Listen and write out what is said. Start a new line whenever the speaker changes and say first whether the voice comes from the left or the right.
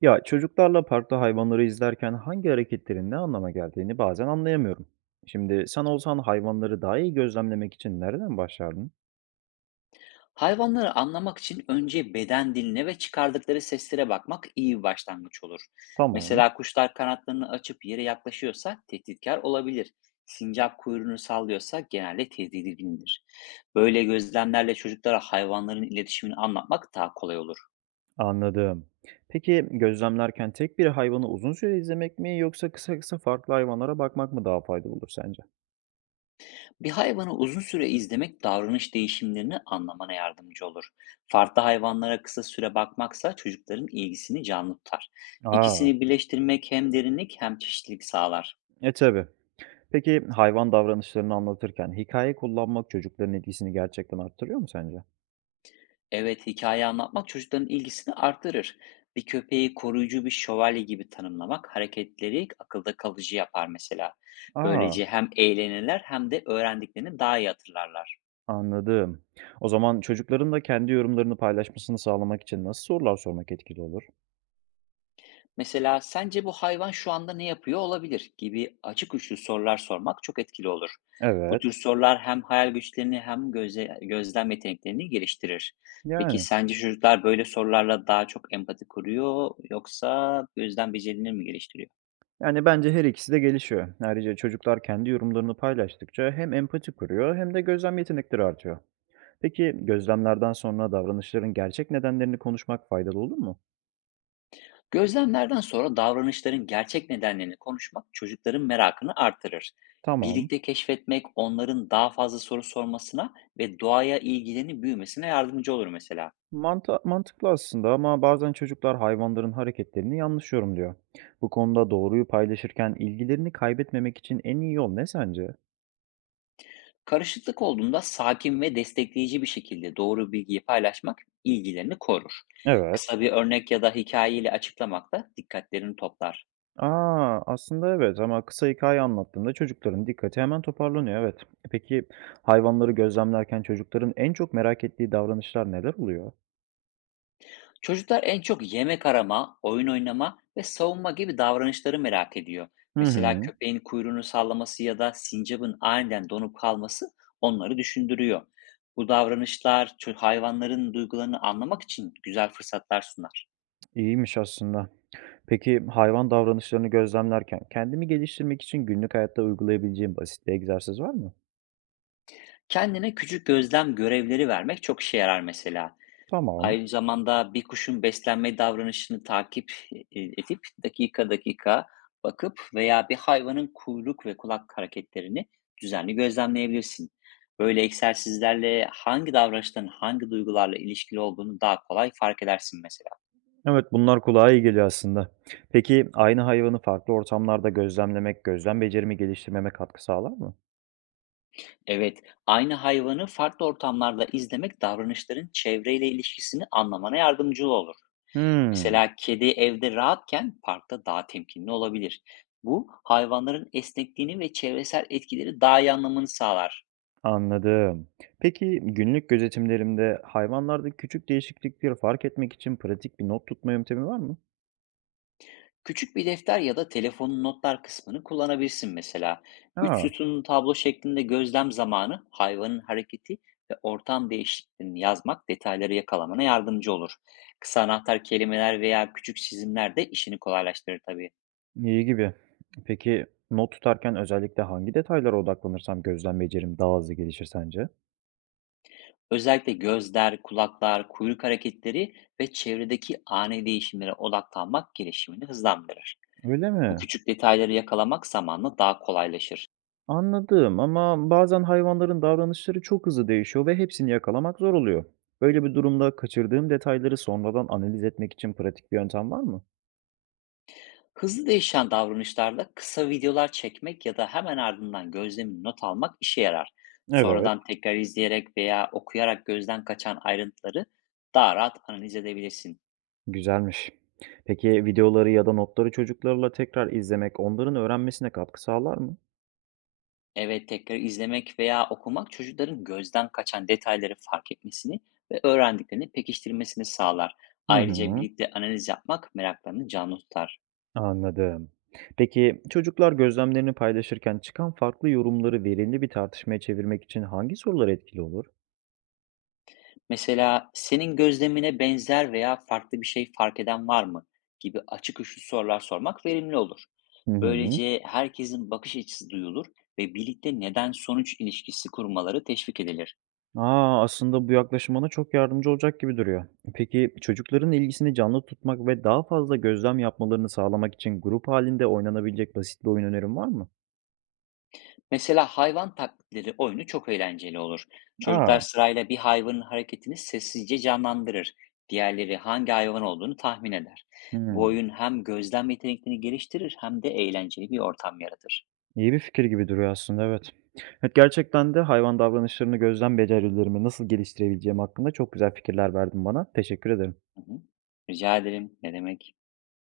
right: Ya çocuklarla parkta hayvanları izlerken hangi hareketlerin ne anlama geldiğini bazen anlayamıyorum. Şimdi sen olsan hayvanları daha iyi gözlemlemek için nereden başlardın?
left: Hayvanları anlamak için önce beden diline ve çıkardıkları seslere bakmak iyi bir başlangıç olur.
right: Tamam,
left: Mesela kuşlar kanatlarını açıp yere yaklaşıyorsa tehditkar olabilir. Sincap kuyruğunu sallıyorsa genelde tedirgindir. Böyle gözlemlerle çocuklara hayvanların iletişimini anlatmak daha kolay olur.
right: anladım. Peki gözlemlerken tek bir hayvanı uzun süre izlemek mi yoksa kısa kısa farklı hayvanlara bakmak mı daha faydalı olur sence?
left: Bir hayvanı uzun süre izlemek davranış değişimlerini anlamana yardımcı olur. Farklı hayvanlara kısa süre bakmaksa çocukların ilgisini canlı tutar.
right: Aa,
left: İkisini birleştirmek hem derinlik hem çeşitlilik sağlar.
right: tabii. Peki hayvan davranışlarını anlatırken hikaye kullanmak çocukların ilgisini gerçekten arttırıyor mu sence?
left: Evet, hikaye anlatmak çocukların ilgisini artırır. Bir köpeği koruyucu bir şövalye gibi tanımlamak hareketleri akılda kalıcı yapar mesela.
right: Aa,
left: Böylece hem eğlenirler hem de öğrendiklerini daha iyi hatırlarlar.
right: anladım. O zaman çocukların da kendi yorumlarını paylaşmasını sağlamak için nasıl sorular sormak etkili olur?
left: Mesela sence bu hayvan şu anda ne yapıyor olabilir gibi açık uçlu sorular sormak çok etkili olur. Bu tür
right: Evet.
left: sorular hem hayal güçlerini hem gözlem yeteneklerini geliştirir. Peki
right: Yani.
left: sence çocuklar böyle sorularla daha çok empati kuruyor yoksa gözlem becerilerini mi geliştiriyor?
right: Yani bence her ikisi de gelişiyor. Ayrıca çocuklar kendi yorumlarını paylaştıkça hem empati kuruyor hem de gözlem yetenekleri artıyor. Peki gözlemlerden sonra davranışların gerçek nedenlerini konuşmak faydalı olur mu?
left: Gözlemlerden sonra davranışların gerçek nedenlerini konuşmak çocukların merakını artırır.
right: Tamam.
left: Birlikte keşfetmek onların daha fazla soru sormasına ve doğaya ilgilerini büyümesine yardımcı olur mesela.
right: Mantıklı aslında ama bazen çocuklar hayvanların hareketlerini yanlış yorumluyor. Bu konuda doğruyu paylaşırken ilgilerini kaybetmemek için en iyi yol ne sence?
left: Karışıklık olduğunda sakin ve destekleyici bir şekilde doğru bilgiyi paylaşmak ilgilerini korur.
right: Evet.
left: Kısa bir örnek ya da hikayeyle açıklamak da dikkatlerini toplar.
right: A! Aslında evet ama kısa hikâye anlattığımda çocukların dikkati hemen toparlanıyor, evet. Peki hayvanları gözlemlerken çocukların en çok merak ettiği davranışlar neler oluyor?
left: Çocuklar en çok yemek arama, oyun oynama ve savunma gibi davranışları merak ediyor.
right: Hı
left: Mesela
right: hı.
left: köpeğin kuyruğunu sallaması ya da sincapın aniden donup kalması onları düşündürüyor. Bu davranışlar hayvanların duygularını anlamak için güzel fırsatlar sunar.
right: İyiymiş aslında. Peki hayvan davranışlarını gözlemlerken kendimi geliştirmek için günlük hayatta uygulayabileceğim basit bir egzersiz var mı?
left: Kendine küçük gözlem görevleri vermek çok işe yarar mesela.
right: Tamam.
left: Aynı zamanda bir kuşun beslenme davranışını takip edip dakika dakika bakıp veya bir hayvanın kuyruk ve kulak hareketlerini düzenli gözlemleyebilirsin. Böyle egzersizlerle hangi davranışların hangi duygularla ilişkili olduğunu daha kolay fark edersin mesela.
right: Evet, bunlar kulağa iyi geliyor aslında. Peki aynı hayvanı farklı ortamlarda gözlemlemek gözlem becerimi geliştirmeme katkı sağlar mı?
left: Evet, aynı hayvanı farklı ortamlarda izlemek davranışların çevreyle ilişkisini anlamana yardımcı olur.
right: Hıı.
left: Mesela kedi evde rahatken parkta daha temkinli olabilir. Bu hayvanların esnekliğini ve çevresel etkileri daha iyi anlamanı sağlar.
right: Anladım. Peki günlük gözetimlerimde hayvanlarda küçük değişiklikleri fark etmek için pratik bir not tutma yöntemi var mı?
left: Küçük bir defter ya da telefonun notlar kısmını kullanabilirsin mesela. Üç
right: Ha,
left: sütunlu tablo şeklinde gözlem zamanı, hayvanın hareketi ve ortam değişikliğini yazmak detayları yakalamana yardımcı olur. Kısa anahtar kelimeler veya küçük çizimler de işini kolaylaştırır tabii.
right: iyi gibi. Peki not tutarken özellikle hangi detaylara odaklanırsam gözlem becerim daha hızlı gelişir sence?
left: Özellikle gözler, kulaklar, kuyruk hareketleri ve çevredeki ani değişimlere odaklanmak gelişimini hızlandırır.
right: Öyle
left: Bu
right: mi?
left: küçük detayları yakalamak zamanla daha kolaylaşır.
right: Anladım ama bazen hayvanların davranışları çok hızlı değişiyor ve hepsini yakalamak zor oluyor. Böyle bir durumda kaçırdığım detayları sonradan analiz etmek için pratik bir yöntem var mı?
left: Hızlı değişen davranışlarda kısa videolar çekmek ya da hemen ardından gözlemini not almak işe yarar.
right: Evet.
left: Sonradan tekrar izleyerek veya okuyarak gözden kaçan ayrıntıları daha rahat analiz edebilirsin.
right: Güzelmiş. Peki videoları ya da notları çocuklarla tekrar izlemek onların öğrenmesine katkı sağlar mı?
left: Evet, tekrar izlemek veya okumak çocukların gözden kaçan detayları fark etmesini ve öğrendiklerini pekiştirmesini sağlar.
right: Hı
left: Ayrıca
right: hı,
left: birlikte analiz yapmak meraklarını canlı tutar.
right: anladım. Peki çocuklar gözlemlerini paylaşırken çıkan farklı yorumları verimli bir tartışmaya çevirmek için hangi sorular etkili olur?
left: Mesela senin gözlemine benzer veya farklı bir şey fark eden var mı gibi açık uçlu sorular sormak verimli olur.
right: Hı hı.
left: Böylece herkesin bakış açısı duyulur ve birlikte neden sonuç ilişkisi kurmaları teşvik edilir.
right: Aa, aslında bu yaklaşım bana çok yardımcı olacak gibi duruyor. Peki çocukların ilgisini canlı tutmak ve daha fazla gözlem yapmalarını sağlamak için grup halinde oynanabilecek basit bir oyun önerin var mı?
left: Mesela hayvan taklitleri oyunu çok eğlenceli olur.
right: Aa.
left: Çocuklar sırayla bir hayvanın hareketini sessizce canlandırır. Diğerleri hangi hayvan olduğunu tahmin eder. Bu
right: Hı.
left: oyun hem gözlem yeteneklerini geliştirir hem de eğlenceli bir ortam yaratır.
right: İyi bir fikir gibi duruyor aslında, evet. Evet, gerçekten de hayvan davranışlarını gözlem becerilerimi nasıl geliştirebileceğim hakkında çok güzel fikirler verdin bana. Teşekkür ederim.
left: Hı hı. Rica ederim. Ne demek?